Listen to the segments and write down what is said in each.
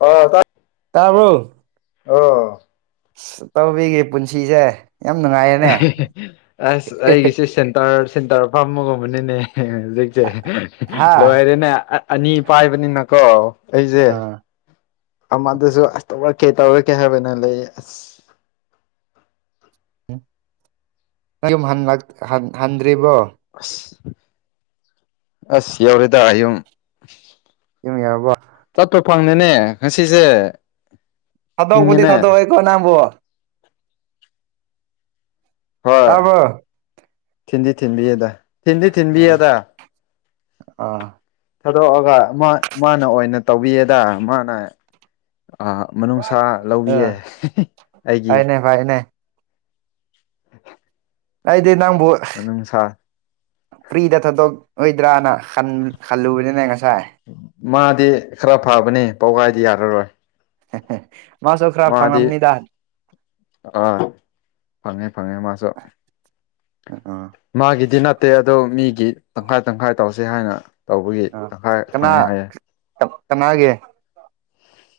ꯑꯣ ꯇꯥꯏ ꯇꯥꯕ꯭ꯔꯣ ꯑꯣ ꯏꯇꯥꯎꯕꯤꯒꯤ ꯄꯨꯟꯁꯤꯁꯦ ꯌꯥꯝ ꯅꯨꯡꯉꯥꯏꯔꯅꯦ ꯑꯁ ꯑꯩꯒꯤ ꯁꯦꯟ ꯇꯔ ꯁꯤꯇꯔ ꯐꯝꯕꯒꯨꯝꯕꯅꯤꯅꯦ ꯍꯧꯖꯤꯛꯁꯦ ꯍꯥ ꯂꯣꯏꯔꯦꯅꯦ ꯑꯅꯤ ꯄꯥꯏꯕꯅꯤꯅꯀꯣ ꯑꯩꯁꯦ ꯑꯥ ꯑꯃꯗꯨꯁꯨ ꯑꯁ ꯇꯧꯔꯛꯀꯦ ꯇꯧꯔꯛꯀꯦ ꯍꯥꯏꯕꯅ ꯂꯩꯌꯦ ꯑꯁ ꯅꯪ ꯌꯨꯝ ꯍꯟꯂꯛ ꯍꯟ ꯍꯟꯗ꯭ꯔꯤꯕꯣ ꯑꯁ ꯑꯁ ꯌꯧꯔꯦꯗ ꯌꯨꯝ ꯌꯨꯝ ꯌꯧꯔꯕꯣ ꯆꯠꯄ ꯐꯪꯅꯤꯅꯦ ꯉꯁꯤꯁꯦ ꯊꯥꯗꯣꯛꯄꯨꯗꯤ ꯊꯤꯡꯉꯤꯅꯦ ꯊꯥꯗꯣꯛꯑꯣꯏꯀꯣ ꯅꯪꯕꯨ ꯍꯣꯏ ꯇꯥꯕ꯭ꯔꯣ ꯊꯤꯟꯗꯤ ꯊꯤꯟꯕꯤꯌꯦꯗ ꯊꯤꯟꯗꯤ ꯑ ꯊꯤꯟꯕꯤꯌꯦꯗ ꯑꯥ ꯊꯥꯗꯣꯛꯑꯒ ꯃꯥ ꯃꯥꯅ ꯑꯣꯏꯅ ꯇꯧꯕꯤꯌꯦꯗ ꯃꯥꯅ ꯑ ꯃꯅꯨꯡꯁꯥ ꯑꯥ ꯂꯧꯔꯤꯌꯦ ꯑꯩꯒꯤ [unintelligible] ꯑꯩꯗꯤ ꯅꯪꯕꯨ ꯃꯅꯨꯡꯁꯥ ꯐ꯭ꯔꯤꯗ ꯊꯥꯗꯣꯛ ꯑꯣꯏꯗ꯭ꯔꯅ ꯈꯜ ꯈꯜꯂꯨꯕꯅꯤꯅꯦ ꯉꯁꯥꯏ ꯃꯥꯗꯤ ꯈꯔ ꯐꯕꯅꯤ ꯄꯥꯎꯒꯥꯏꯗꯤ ꯌꯥꯔꯔꯣꯏ [unintelligible] ꯃꯥꯗꯤ ꯐꯪꯉꯝꯅꯤꯗ ꯑꯥ ꯐꯪꯉꯦ ꯐꯪꯉꯦ ꯃꯥꯁꯨ [unintelligible] ꯃꯥꯒꯤꯗꯤ ꯅꯠꯇꯦ ꯑꯗꯣ ꯃꯤꯒꯤ ꯇꯪꯈꯥꯏ ꯇꯪꯈꯥꯏ ꯇꯧꯁꯦ ꯍꯥꯏꯅ ꯇꯧꯕꯒꯤ ꯑ ꯇꯪꯈꯥꯏ ꯀꯅꯥ ꯐꯪꯉꯦ ꯍꯥꯏꯌꯦ ꯀꯅꯥꯒꯤ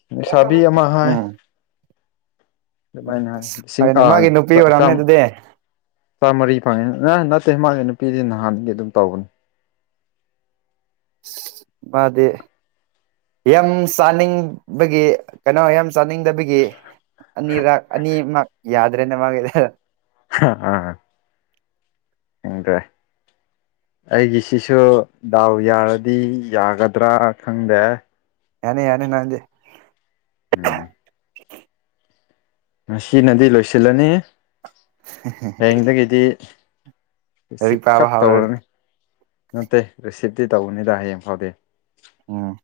ꯂꯩꯁꯥꯕꯤ ꯑꯃ ꯍꯥꯏ ꯎꯝ ꯑꯗꯨꯃꯥꯏꯅ ꯑꯁ ꯂꯤꯁꯤꯡ ꯐꯩꯅꯦ ꯑ ꯃꯥꯒꯤ ꯅꯨꯄꯤ ꯑꯣꯏꯔꯝꯅꯤ [unintelligible] ꯑꯗꯨꯗꯤ ꯆꯥꯝꯃꯔꯤ ꯐꯪꯉꯤ ꯑ ꯅꯠꯇꯦ ꯃꯥꯒꯤ ꯅꯨꯄꯤꯗꯤ ꯅꯍꯥꯟꯒꯤ ꯑꯗꯨꯝ ꯇꯧꯕꯅꯤ ꯃꯥꯗꯤ ꯌꯥꯝ ꯆꯥꯅꯤꯡꯕꯒꯤ ꯀꯩꯅꯣ ꯌꯥꯝ ꯆꯥꯅꯤꯡꯗꯕꯒꯤ ꯑꯅꯤꯔꯛ ꯑꯅꯤꯃꯛ ꯌꯥꯗ꯭ꯔꯦꯅꯦ ꯃꯥꯒꯤ [unintelligible] ꯑꯥ ꯍꯪꯗ꯭ꯔꯦ ꯑꯩꯒꯤꯁꯤꯁꯨ ꯗꯥꯎ ꯌꯥꯔꯗꯤ ꯌꯥꯒꯗ꯭ꯔꯥ ꯈꯪꯗꯦ ꯌꯥꯅꯤ ꯌꯥꯅꯦ ꯅꯪꯗꯤ ꯎꯝ ꯉꯁꯤꯅꯗꯤ ꯂꯣꯏꯁꯤꯜꯂꯅꯤ ꯍꯌꯦꯡꯗꯒꯤꯗꯤ ꯂꯥꯏꯔꯤꯛ ꯔꯤꯁꯤꯞ ꯄꯥꯕ ꯈꯛ ꯍꯧꯔ ꯇꯧꯔꯅꯤ ꯅꯠꯇꯦ ꯔꯤꯁꯤꯞꯇꯤ ꯇꯧꯕꯅꯤꯗ ꯍꯌꯦꯡ ꯐꯥꯎꯗꯤ ꯎꯝ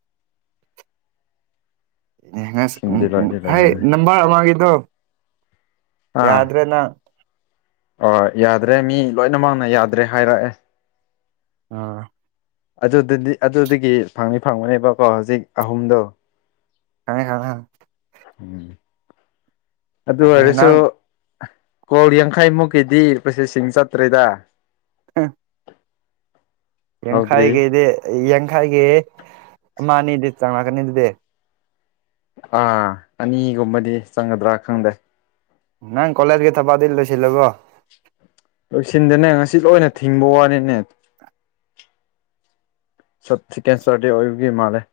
ꯁꯤꯡꯗꯤ ꯂꯣꯏꯗꯤ [unintelligible] ꯍꯥꯏ ꯂꯣꯏꯈ꯭ꯔꯅꯤ ꯅꯝꯕꯔ ꯑꯃꯒꯤꯗꯣ ꯌꯥꯗ꯭ꯔꯦ ꯅꯪ ꯑ ꯌꯥꯗ꯭ꯔꯦ ꯃꯤ ꯂꯣꯏꯅꯃꯛꯅ ꯌꯥꯗ꯭ꯔꯦ ꯍꯥꯏꯔꯛꯑꯦ ꯑ ꯑꯗꯨꯗꯗꯤ ꯑꯗꯨꯗꯒꯤ ꯐꯪꯅꯤ ꯐꯪꯕꯅꯦꯕꯀꯣ ꯍꯧꯖꯤꯛ ꯑꯍꯨꯝꯗꯣ [unintelligible] ꯎꯝ ꯑꯗꯨ ꯑꯩꯈꯣꯏ ꯑꯣꯏꯔꯁꯨ ꯅꯪ ꯀꯣꯜ ꯌꯥꯡꯈꯩ ꯃꯨꯛꯀꯤꯗꯤ ꯄꯔꯣꯁꯦꯁꯤꯡ ꯆꯠꯇ꯭ꯔꯦꯗ [unintelligible] [inaudible] ꯌꯥꯡꯈꯥꯏꯒꯤꯗꯤ ꯌꯥꯡꯈꯥꯏꯒꯤ ꯑꯃ ꯑꯅꯤꯗꯤ ꯆꯥꯉꯛꯀꯅꯤ ꯑꯗꯨꯗꯤ ꯑꯥ ꯑꯅꯤꯒꯨꯝꯕꯗꯤ ꯆꯪꯒꯗ꯭ꯔꯥ ꯈꯪꯗꯦ ꯅꯪ ꯀꯣꯂꯦꯖꯒꯤ ꯊꯕꯛꯇꯤ ꯂꯣꯏꯁꯤꯜꯂꯕꯣ ꯂꯣꯏꯁꯤꯟꯗꯦꯅꯦ ꯉꯁꯤ ꯂꯣꯏꯅ ꯊꯤꯡꯕ ꯋꯥꯅꯤꯅꯦ ꯁꯠ ꯁꯦꯀꯦꯟꯁꯔꯗꯦ ꯑꯣꯏꯕꯒꯤ ꯃꯥꯜꯂꯦ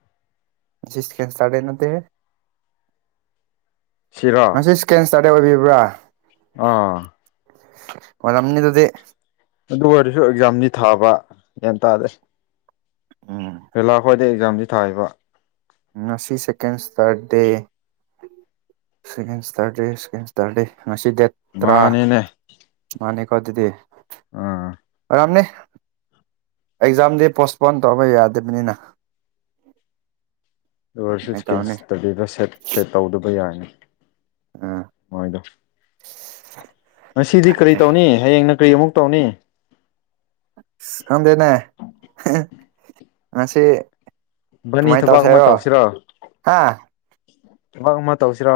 [unintelligible] ꯅꯠꯇꯦ ꯁꯤꯔꯣ ꯉꯁꯤ ꯏꯁ꯭ꯀꯦꯟꯁꯠ ꯑꯣꯏꯕꯤꯕ꯭ꯔꯥ ꯑꯥ ꯑꯣꯔꯝꯅꯤ ꯑꯗꯨꯗꯤ ꯑꯗꯨ ꯑꯣꯏꯔꯁꯨ ꯑꯦꯛꯖꯥꯝꯅꯤ ꯊꯥꯕ ꯭ꯌꯥꯟ ꯇꯥꯗꯦ ꯎꯝ ꯄꯦꯂꯥꯈ꯭ꯣꯏꯗꯤ ꯑꯦꯛꯖꯥꯝꯁꯤ ꯊꯥꯔꯤꯕ ꯉꯁꯤ ꯁꯦꯀꯦꯟꯁꯇꯥꯔꯠ ꯗꯦ ꯁꯦꯀꯦꯟ ꯁꯇꯔꯗꯦ ꯁꯦꯀꯦꯟ ꯁꯇꯔꯗꯦ ꯉꯁꯤ ꯗꯦꯠ ꯇ꯭ꯔꯥ ꯃꯥꯅꯤꯅꯦ ꯃꯥꯅꯦꯀꯣ ꯑꯗꯨꯗꯤ ꯎꯝ ꯌꯥꯝꯅꯦ ꯑꯦꯛꯖꯥꯝꯗꯤ ꯄꯣꯁꯄꯣꯟ ꯇꯧꯋꯦ ꯌꯥꯗꯕꯅꯤꯅ ꯗꯔꯁꯨ ꯑꯗꯨꯃꯥꯏꯅ ꯇꯧꯔꯅꯤ ꯏꯁꯀꯤꯟꯁꯇꯕꯤꯗ ꯁꯦꯠ ꯁꯦꯠ ꯇꯧꯗꯕ ꯌꯥꯏꯅꯦ ꯑꯥ ꯃꯣꯏꯗꯣ ꯉꯁꯤꯗꯤ ꯀꯔꯤ ꯇꯧꯅꯤ ꯍꯌꯦꯡꯅ ꯀꯔꯤ ꯑꯃꯨꯛ ꯇꯧꯅꯤ ꯈꯪꯗꯦꯅꯦ ꯍꯥꯍꯥ ꯉꯁꯤ ꯏꯕꯥꯅꯤ ꯇꯨꯃꯥꯏ ꯊꯕꯛ ꯑꯃ ꯇꯧꯁꯦꯔꯣ ꯇꯧꯁꯤꯔꯣ ꯍꯥ ꯕꯥꯛ ꯑꯃ ꯇꯧꯁꯤꯔꯣ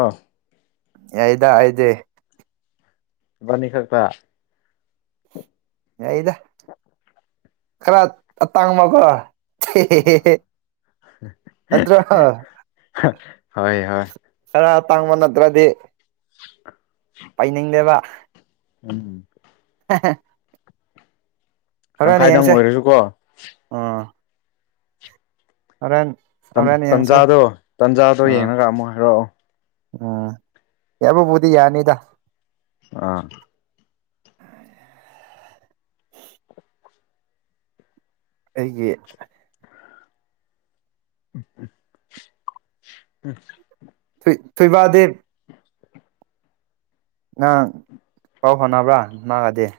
ꯌꯥꯏꯗ ꯑꯩꯗꯤ ꯕꯥꯅꯤ ꯈꯛꯇꯥ ꯌꯩꯗ ꯈꯔ ꯑꯇꯥꯡꯕꯀꯣ ꯑꯥ ꯅꯠꯇ꯭ꯔꯣ ꯍꯣꯏ ꯍꯣꯏ ꯈꯔ ꯇꯥꯡꯕ ꯅꯠꯇ꯭ꯔꯗꯤ [unintelligible] ꯄꯥꯏꯅꯤꯡꯗꯦꯕ ꯎꯝ ꯍ ꯍꯧꯔꯦꯟ ꯇꯪꯈꯥꯏꯗꯪ ꯌꯦꯡꯁꯦ ꯑꯣꯏꯔꯁꯨꯀꯣ ꯑꯪ ꯍꯔꯦꯟ ꯇꯟꯖꯥꯗꯣ ꯇꯟꯖꯥꯗꯣ ꯌꯦꯡꯉꯥꯒ ꯑꯃꯨꯛ ꯍꯥꯏꯔꯛꯑꯣ ꯎꯝ ꯌꯥꯕꯕꯨꯗꯤ ꯌꯥꯅꯤꯗ ꯑꯥ ꯑꯩꯒꯤ [unintelligible] ꯑ ꯊ ꯊ꯭ꯣꯏꯏꯕꯥꯗꯦ ꯅꯪ ꯄꯥꯎ ꯍꯣꯠꯅꯕ꯭ꯔꯥ ꯃꯥꯒꯗꯤꯦ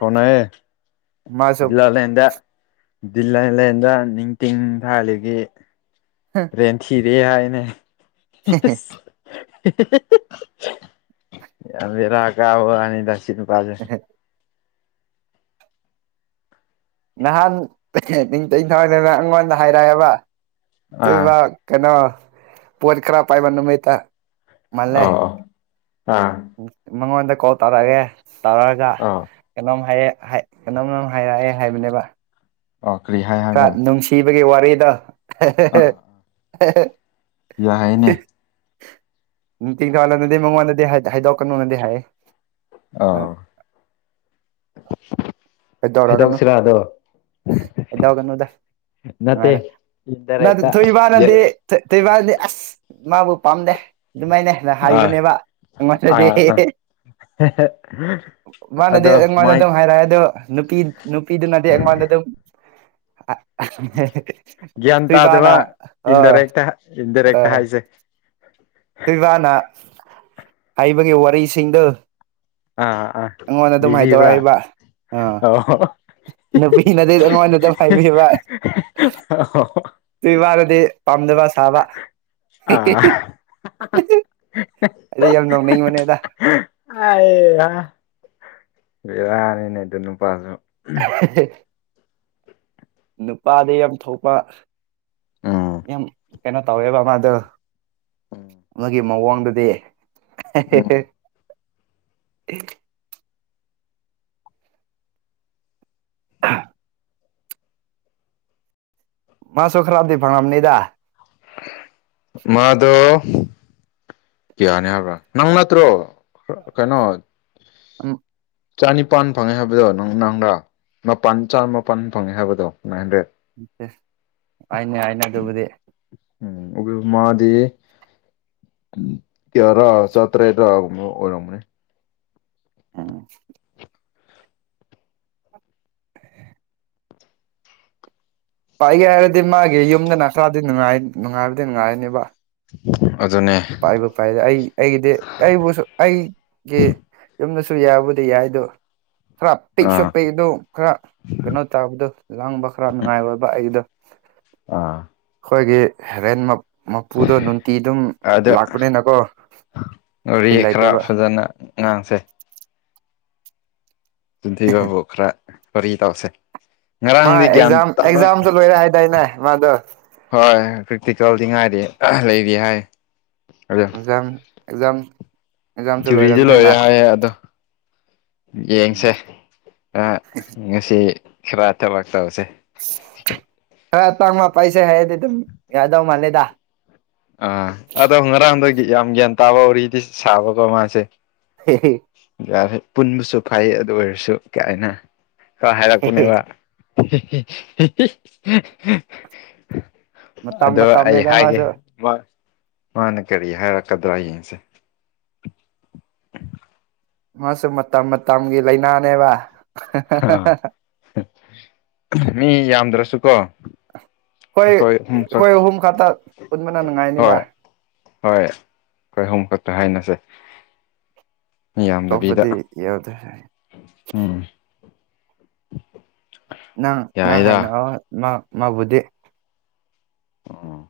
ꯑꯣꯅꯌꯦ ꯃꯥꯁꯨ ꯗꯌꯨꯂꯥꯂꯦꯟꯗ ꯗꯤꯂꯂꯦꯟꯗ ꯅꯤꯡꯇꯤ ꯊꯥꯜꯂꯤꯒꯤ ꯔꯦꯟ ꯊꯤ ꯀꯦ ꯍꯥꯏꯅꯦ ꯌꯥꯝꯕꯤꯔ ꯀꯕ ꯑꯅꯤ ꯗꯁꯤꯟꯄꯥꯖ ꯉꯍꯥꯟ [unintelligible] ꯑꯩꯉꯣꯟꯗ ꯍꯥꯏꯔꯛꯑꯦꯕ ꯑꯥ ꯇꯣꯏꯕ ꯀꯩꯅꯣ ꯄꯣꯠ ꯈꯔ ꯄꯥꯏꯕ ꯅꯨꯃꯤꯠ ꯇ ꯃꯥꯜꯂꯦ ꯑꯧ ꯑꯧ ꯑꯥ ꯃꯉꯣꯟꯗ ꯀꯣꯜ ꯇꯧꯔꯛꯑꯒꯦ ꯇꯧꯔꯛꯒ ꯑꯧ ꯀꯩꯅꯣꯝ ꯍꯥꯏꯔꯦ ꯀꯩꯅꯣꯝꯅꯝ ꯍꯥꯏꯔꯛꯑꯦ ꯍꯥꯏꯕꯅꯦꯕ ꯑꯣ ꯀ꯭ꯔꯤ ꯍꯥꯏ ꯀ ꯍꯥꯏꯕ꯭ꯔꯥ ꯅꯨꯡꯁꯤꯕꯒꯤ ꯋꯥꯔꯤꯗ ꯌꯥꯢꯍꯅꯦ [unintelligible] ꯃꯪꯅꯣꯟꯗꯗꯤ ꯍꯥꯏ ꯍꯥꯏꯗꯣ ꯀꯥꯅꯣ ꯍꯥꯏꯑꯦ ꯑꯥ [unintelligible] ꯀꯩꯗꯧꯔꯒꯅꯨ ꯍꯥꯏꯗꯣꯛꯁꯤꯔꯥ ꯑꯗꯣ ꯀꯩꯗꯧꯒꯅꯨꯗ ꯅꯠꯇꯦ ꯅꯨꯡꯉꯥꯏꯔꯦ ꯅꯠ ꯏꯟꯗꯥꯏꯔꯦꯛꯇ ꯊꯣꯏꯕ ꯅꯗꯤ ꯇꯩꯕꯥꯗꯤ ꯑꯁ ꯃꯥꯕꯨ ꯄꯥꯝꯗꯦ ꯑꯗꯨꯃꯥꯏꯅ ꯑ ꯑꯥ ꯍꯥꯏꯕꯅꯦꯕ ꯃꯗꯤ ꯑꯥ ꯑꯥ ꯃꯥꯅꯗꯤ ꯑꯗꯣ ꯑꯗꯨꯃꯥꯏꯅ ꯃꯥꯏ ꯑꯗꯨꯝ ꯍꯥꯏꯔꯛꯑꯗꯣ ꯅꯨꯄꯤ ꯅꯨꯄꯤꯗꯨꯅꯗꯤ ꯑꯩꯉꯣꯟꯗ ꯑꯗꯨꯝ ꯒ꯭ꯌꯥꯟ ꯇꯏꯕꯥꯅ ꯇꯥꯗꯕ ꯑ ꯏꯟꯗꯥꯏꯔꯦꯛꯇ ꯑ ꯏꯟꯗꯥꯏꯔꯦꯛꯇ ꯍꯥꯏꯁꯦ ꯁꯤꯕꯥꯅ ꯍꯥꯏꯕꯒꯤ ꯋꯥꯔꯤꯁꯤꯡꯗꯨ ꯑꯥ ꯑꯥ ꯂꯤꯕꯤꯕ꯭ꯔꯥ ꯍꯥꯏꯗꯣꯛꯑꯦꯕ ꯑꯥ ꯑꯣ ꯅꯨꯄꯤꯅꯗꯤ ꯑꯩꯉꯣꯟꯗ ꯑꯗꯨꯝ ꯍꯥꯏꯕꯤꯕ ꯇꯨꯏꯕꯅꯗꯤ ꯄꯥꯝꯗꯕꯁ ꯇꯥꯕ ꯑꯥ ꯑꯩꯗꯤ ꯌꯥꯝ ꯅꯧꯅꯤꯡꯕꯅꯦꯗ ꯑꯥꯢꯌꯥ ꯕꯤꯔꯥꯅꯤꯅꯦ ꯑꯗꯨ ꯅꯨꯄꯥꯁꯨ ꯍꯦꯍꯦ ꯅꯨꯄꯥꯗꯤ ꯌꯥꯝ ꯊꯣꯛꯄ ꯎꯝ ꯌꯥꯝ ꯀꯩꯅꯣ ꯇꯧꯋꯦꯕ ꯃꯥꯗ ꯑꯃꯒꯤꯒꯤ ꯃꯑꯣꯡꯗꯨꯗꯤ ꯎꯝ [unintelligible] ꯎꯝ ꯃꯥꯁꯨ ꯈꯔꯥꯞꯗꯤ ꯐꯪꯉꯝꯅꯤꯗꯗꯥ ꯃꯥꯗꯣ ꯌꯥꯔꯅꯤ ꯍꯥꯏꯕ꯭ꯔꯥ ꯅꯪ ꯅꯠꯇ꯭ꯔꯣ ꯀꯩꯅꯣ ꯑ ꯆꯅꯤꯄꯥꯟ ꯐꯪꯉꯦ ꯍꯥꯏꯕꯗꯣ ꯅꯪꯗ ꯃꯄꯥꯟ ꯆꯃꯄꯜ ꯐꯪꯉꯦ ꯍꯥꯏꯕꯗꯣ ꯅꯥꯏꯟ ꯍꯟꯗ꯭ꯔꯦꯠ ꯍꯥꯏꯅꯦ ꯍꯥꯏꯅꯦ ꯑꯗꯨꯕꯨꯗꯤ ꯎꯝ ꯎ ꯃꯗꯤ ꯔ ꯆꯠꯇ꯭ꯔꯦꯔꯒ ꯑꯣꯔꯥꯎꯅꯦ ꯑꯝ ꯄꯥꯏꯒꯦ ꯍꯥꯏꯔꯗꯤ ꯃꯥꯒꯤ ꯌꯨꯝꯗꯅ ꯈꯔꯗꯤꯅꯨꯡꯉꯥꯏ ꯅꯨꯡꯉꯥꯏꯕꯗꯤ ꯅꯨꯡꯉꯥꯏꯅꯦꯕ ꯑꯗꯨꯅꯦ ꯄꯥꯏꯕ ꯄꯥꯏꯗ ꯑꯩ ꯑꯩꯒꯤꯗꯤ ꯑꯩꯕꯨꯁꯨ ꯑꯩꯒꯤ ꯌꯨꯝꯗꯁꯨ ꯌꯥꯕꯨꯗꯤ ꯌꯥꯏꯗ ꯈꯔ ꯄꯤꯛꯁꯨ ꯑꯥ ꯄꯤꯛ ꯑꯗꯨ ꯈꯔ ꯀꯩꯅꯣ ꯇꯥꯕꯗꯣ ꯂꯥꯡꯕ ꯈꯔ ꯅꯨꯡꯉꯥꯏꯔꯕ ꯑꯩꯗꯣ ꯑꯥ ꯑꯩꯈꯣꯏꯒꯤ ꯍꯦꯔꯦꯟ ꯃꯄꯨꯗꯣ ꯅꯨꯡꯇꯤꯗꯨꯝ ꯑꯗꯣ ꯔꯤ ꯕꯤꯜ ꯈꯔ ꯂꯩꯇꯦꯕ ꯐꯖꯅ ꯉꯥꯡꯁꯦ ꯤꯟꯊꯤ ꯕꯨ ꯈꯔ ꯋꯥꯔꯤ ꯇꯧꯁꯦ ꯃꯥ ꯉꯔꯥꯡꯗꯤ ꯒ꯭ꯌꯥꯟ ꯑꯦꯛꯖꯥꯝ ꯇꯥꯕ ꯑꯦꯛꯖꯥꯝꯁꯨ ꯂꯣꯏꯔꯦ ꯍꯥꯏꯗꯥꯏꯅꯦ ꯃꯥꯗꯣ ꯍꯣꯏ ꯄ꯭ꯔꯦꯛꯇꯤꯀꯦꯜꯗꯤ ꯉꯥꯏꯔꯤ ꯂꯩꯔꯤ ꯍꯥꯏ ꯑꯣ ꯑꯦꯛꯖꯥꯝ ꯑꯦꯛꯖꯥꯝ ꯑꯦꯛꯖꯥꯝꯁꯨ ꯖꯤꯕꯔꯤꯗꯤ ꯂꯣꯏꯔꯦ ꯂꯣꯏꯔꯕꯅꯤꯅ ꯍꯥꯏꯌꯦꯦ ꯑꯗꯣ ꯌꯦꯡꯁꯦ ꯎꯝ ꯑ ꯌꯦ ꯁꯤ ꯈꯔ ꯊꯂꯛ ꯇꯧꯁꯦ ꯈꯔ ꯄꯥꯡꯃ ꯄꯥꯏꯁꯦ ꯍꯥꯏꯔꯗꯤ ꯑꯗꯨꯝ ꯌꯥꯗꯧ ꯃꯥꯜꯂꯦꯗ ꯑꯥ ꯑꯗꯣ ꯉꯔꯥꯡꯗꯣ ꯌꯥꯝ ꯒ꯭ꯌꯥꯟ ꯇꯥꯕ ꯍꯧꯔꯤꯗꯤ ꯁꯥꯕꯀꯣ ꯃꯥꯁꯦ [unintelligible] ꯄꯨꯟꯕꯁꯨ ꯐꯩ ꯑꯗꯨ ꯑꯣꯏꯔꯁꯨ ꯀ ꯍꯥꯏꯅ ꯍꯥꯏꯔꯛꯄꯅꯦꯕ [inaudible] ꯃꯇꯝ ꯑꯗꯣ ꯑꯩ ꯃꯇꯝꯅꯤꯗ ꯍꯥꯏꯒꯦ ꯃꯥꯁꯨ ꯃꯥꯅ ꯀꯔꯤ ꯍꯥꯏꯔꯛꯀꯗ꯭ꯔꯣ ꯌꯦꯌꯦꯡꯁꯦ ꯃꯥꯁꯨ ꯃꯇꯝ ꯃꯇꯝꯒꯤ ꯂꯥꯏꯅꯥꯅꯦꯕ ꯃꯤ ꯌꯥꯝꯗ꯭ꯔꯁꯨ ꯀꯣ ꯍꯣꯏ ꯑꯩꯈꯣꯏ ꯑꯍꯨꯝ ꯈꯛꯇ ꯄꯨꯟꯕꯅ ꯍꯣꯏ ꯅꯨꯡꯉꯥꯏꯅꯤꯗ ꯍꯣꯏ ꯑꯩꯈꯣꯏꯍꯨꯝ ꯈꯛꯇ ꯍꯥꯏꯅꯁꯦ ꯃꯤꯌꯥꯝꯗꯕꯤꯗ ꯑꯇꯣꯞꯄꯗꯤ ꯌꯥꯎꯗꯦ ꯎꯝ ꯅꯪ ꯅꯪ ꯌꯥꯏꯗ ꯍꯥꯏꯅꯑꯣ ꯃꯥꯕꯨꯗꯤ ꯎꯝ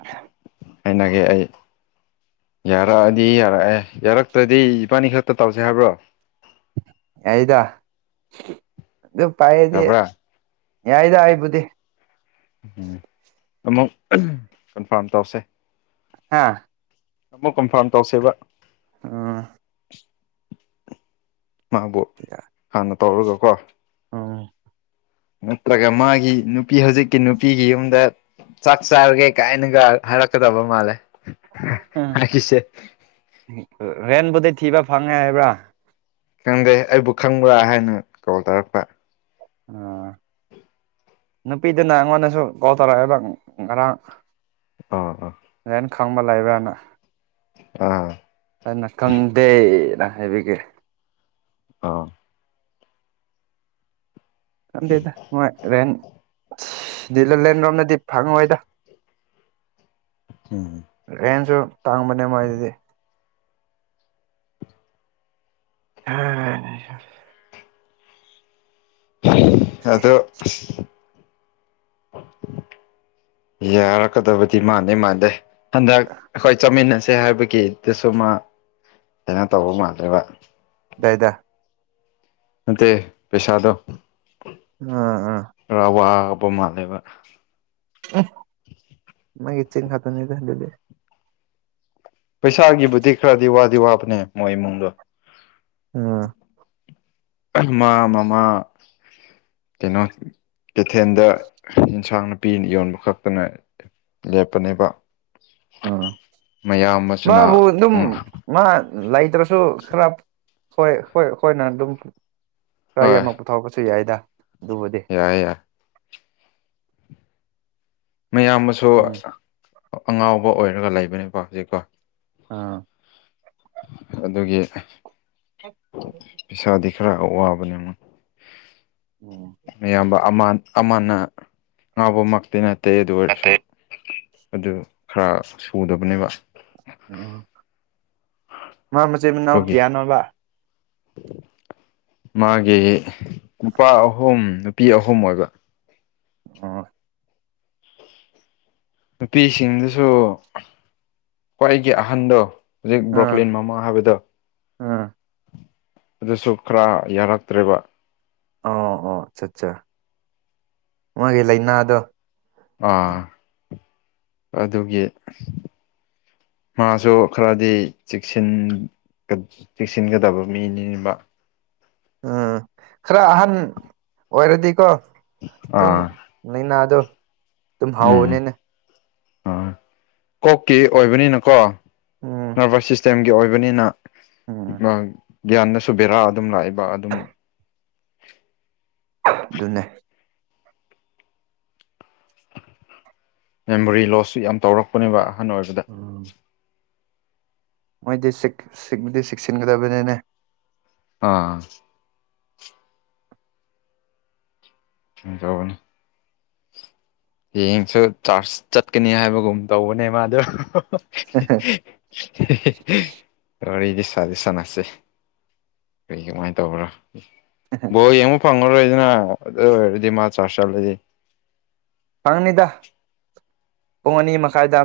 ꯑ ꯍꯥꯏꯅꯒꯦ ꯑꯩ ꯌꯥꯔꯛꯑꯗꯤ ꯌꯥꯔꯛꯑꯦ ꯌꯥꯔꯛꯇ꯭ꯔꯗꯤ ꯏꯕꯥꯅꯤ ꯈꯛꯇ ꯇꯧꯁꯦ ꯍꯥꯏꯕ꯭ꯔꯣ ꯌꯥꯏꯗ ꯑꯗꯨ ꯄꯥꯏꯔꯗꯤ ꯌꯥꯕ꯭ꯔꯥ ꯌꯥꯏꯗ ꯑꯩꯕꯨꯗꯤ ꯎꯝ ꯑꯃꯨꯛ ꯀꯟꯐꯥꯔꯝ ꯇꯧꯁꯦ ꯍꯥꯥ ꯑꯃꯨꯛ ꯀꯟꯐꯥꯔꯝ ꯇꯧꯁꯦꯕ ꯑ ꯃꯥꯕꯨ [inaudible] ꯍꯥꯟꯅ ꯇꯧꯔꯒꯀꯣ ꯎꯝ ꯅꯠꯇ꯭ꯔꯒ ꯃꯥꯒꯤ ꯅꯨꯄꯤ ꯍꯧꯖꯤꯛꯀꯤ ꯅꯨꯄꯤꯒꯤ ꯌꯨꯝꯗ ꯆꯥꯛ ꯆꯥꯔꯒꯦ ꯀꯥꯏꯅꯒ ꯍꯥꯏꯔꯛꯀꯗꯕ ꯃꯥꯜꯂꯦ ꯃꯥꯏꯁꯦ ꯔꯦꯟꯕꯨꯗꯤ ꯊꯤꯕ ꯐꯪꯉꯦ ꯍꯥꯏꯕ꯭ꯔꯥ ꯈꯪꯗꯦ ꯑꯩꯕꯨ ꯈꯪꯕ꯭ꯔꯥ ꯍꯥꯏꯅ ꯀꯣꯜ ꯇꯧꯔꯛꯄ ꯑ [inaudible] ꯅꯨꯄꯤꯗꯨꯅ ꯑꯩꯉꯣꯟꯗꯁꯨ ꯀꯣꯜ ꯇꯧꯔꯛꯑꯦꯕ ꯉꯔꯥꯡ ꯑ ꯑ ꯔꯦꯟ ꯈꯪꯕ ꯂꯩꯕ꯭ꯔꯥꯅ ꯑ ꯑꯩꯅ ꯈꯪꯗꯦꯅ ꯍꯥꯏꯕꯒꯤ ꯑ ꯈꯪꯗꯦꯗ ꯃꯣꯏ ꯔꯦꯟ ꯗꯨꯏꯂꯥꯂꯦꯟ ꯂꯣꯝꯗꯗꯤ ꯐꯪꯉꯣꯏꯗ ꯎꯝ ꯔꯦꯟꯁꯨ ꯇꯥꯡꯕꯅꯦ ꯃꯣꯏ ꯑꯗꯨꯗꯤ ꯍ ꯑꯗꯣ ꯌꯥꯔꯛꯀꯗꯕꯗꯤ ꯃꯥꯟꯗꯤ ꯃꯥꯟꯗꯦ ꯍꯟꯗꯛ ꯑꯩꯈꯣꯏ ꯆꯠꯃꯤꯟꯅꯁꯦ ꯍꯥꯏꯕꯒꯤꯗꯨꯁꯨ ꯃꯥ ꯀꯩꯅꯣ ꯇꯧꯕ ꯃꯥꯜꯂꯦꯕ ꯀꯗꯥꯏꯗ ꯅꯠꯇꯦ ꯄꯩꯁꯥꯗꯣ ꯑ ꯑ ꯈꯔ ꯋꯥꯕ ꯃꯥꯜꯂꯦꯕ ꯃꯥꯒꯤ ꯆꯤꯟ ꯈꯇꯅꯤꯗ ꯑꯗꯨꯗꯤ ꯄꯩꯁꯥꯒꯤꯕꯨꯗꯤ ꯈꯔꯗꯤ ꯋꯥꯗꯤ ꯋꯥꯕꯅꯦ ꯃꯣꯏ ꯏꯃꯨꯡꯗꯣ ꯎꯝ ꯑꯃ ꯃꯃꯥ ꯀꯩꯅꯣ ꯀꯩꯊꯦꯜꯗ ꯑꯦꯟꯁꯥꯡꯅ ꯄꯤ ꯌꯣꯟꯕ ꯈꯛꯇꯅ ꯂꯦꯞꯄꯅꯦꯕ ꯑꯥ ꯃꯌꯥꯝꯕꯁꯤꯅ ꯃꯥꯕꯨ ꯑꯗꯨꯝ ꯎꯝ ꯃꯥ ꯂꯩꯇ꯭ꯔꯁꯨ ꯈꯔ ꯍꯣꯏ ꯍꯣꯏ ꯑꯩꯈꯣꯏꯅ ꯑꯗꯨꯝ ꯈꯔ ꯍꯣꯏ ꯌꯥꯝꯅ ꯄꯨꯊꯣꯔꯛꯄꯁꯨ ꯌꯥꯏꯗ ꯑꯗꯨꯕꯨꯗꯤ ꯌꯥꯏ ꯌꯥꯏ ꯃꯌꯥꯝꯕꯁꯨ ꯎꯝ ꯑꯉꯥꯎꯕ ꯑꯣꯏꯔꯒ ꯂꯩꯕꯅꯦꯀꯣ ꯍꯧꯖꯤꯛꯀꯣ ꯑꯥ ꯑꯗꯨꯒꯤ ꯄꯩꯁꯥꯗꯤ ꯈꯔ ꯋꯥꯕꯅꯦ ꯑꯣ ꯑꯌꯥꯝꯕ ꯑꯃꯅ ꯉꯥꯎꯕꯃꯛꯇꯤ ꯅꯠꯇꯦ ꯑꯗꯨ ꯑꯣꯏꯔꯁꯨ ꯑꯇꯩ ꯑꯗꯨ ꯈꯔ ꯁꯨꯗꯕꯅꯦꯕ ꯑꯣ ꯃꯥ ꯃꯆꯤꯟ ꯃꯅꯥꯎ ꯑꯗꯨꯒꯤ ꯀꯤꯌꯥꯅꯣꯕ ꯃꯥꯒꯤ ꯅꯨꯄꯥ ꯑꯍꯨꯝ ꯅꯨꯄꯤ ꯑꯍꯨꯝ ꯑꯣꯏꯕ [inaudible] ꯅꯨꯄꯤꯁꯤꯡꯗꯨꯁꯨ ꯈ꯭ꯋꯥꯏꯒꯤ ꯑꯍꯟꯗꯣ ꯍꯧꯖꯤꯛ ꯑꯥ ꯕ꯭ꯔꯣꯀꯂꯤꯟ ꯃꯃꯥ ꯍꯥꯏꯕꯗ ꯑꯥ ꯑꯗꯨꯁꯨ ꯈꯔ ꯌꯥꯔꯛꯇ꯭ꯔꯦꯕ ꯑꯣ ꯑꯣ ꯑꯆꯥ ꯑꯠꯆꯥ ꯃꯥꯒꯤ ꯂꯥꯏꯅꯥꯗꯣ ꯑꯥ ꯑꯗꯨꯒꯤ ꯃꯥꯁꯨ ꯈꯔꯗꯤ ꯆꯦꯛꯁꯤꯟ ꯆꯦꯛꯁꯤꯟꯒꯗꯕ ꯃꯤꯅꯤꯕ ꯎꯝ ꯈꯔ ꯑꯍꯟ ꯑꯣꯏꯔꯗꯤꯀꯣ ꯑꯗꯨꯝ ꯑꯥ ꯂꯩꯅꯥꯗꯣ ꯎꯝ ꯑ ꯀꯣꯛꯀꯤ ꯑꯣꯏꯕꯅꯤꯅꯀꯣ ꯎꯝ ꯅꯔꯚꯁ ꯁꯤꯁꯇꯦꯝꯒꯤ ꯑꯣꯏꯕꯅꯤꯅ ꯎꯝ ꯒ꯭ꯌꯥꯟꯗꯁꯨ ꯕꯦꯔꯥ ꯑꯗꯨꯝ ꯂꯥꯛꯏꯕ ꯕꯥ ꯑꯗꯨꯝ ꯑꯗꯨꯅꯦ ꯃꯦꯃꯣꯔꯤ ꯂꯣꯁꯁꯨ ꯌꯥꯝ ꯇꯧꯔꯛꯄꯅꯦꯕ ꯑꯍꯟ ꯑꯣꯏꯕꯗ ꯃꯣꯏꯗꯤ ꯆꯦꯛꯁꯤꯟꯒꯗꯕꯅꯤꯅꯦ ꯑꯥ ꯁꯤꯟ ꯇꯧꯕꯅꯤ ꯍꯌꯦꯡꯁꯨ ꯆꯥꯔꯆ ꯆꯠꯀꯅꯤ ꯍꯥꯏꯕꯒꯨꯝ ꯇꯧꯕꯅꯦ ꯃꯥꯗꯨ [unintelligible] ꯑꯔꯤꯗꯤ ꯁꯥꯗꯤ ꯁꯥꯟꯅꯁꯤꯦ ꯀꯔꯤ ꯀꯃꯥꯏꯅ ꯇꯧꯕ꯭ꯔꯥ ꯕꯣꯜ ꯌꯦꯡꯕ ꯐꯪꯉꯔꯣꯏꯗꯅ ꯑꯗꯨ ꯑꯣꯏꯔꯗꯤ ꯃꯥ ꯆꯥꯔꯆ ꯆꯠꯂꯗꯤ ꯐꯪꯉꯅꯤꯗ ꯄꯨꯡ ꯑꯅꯤ ꯃꯈꯥꯏꯗ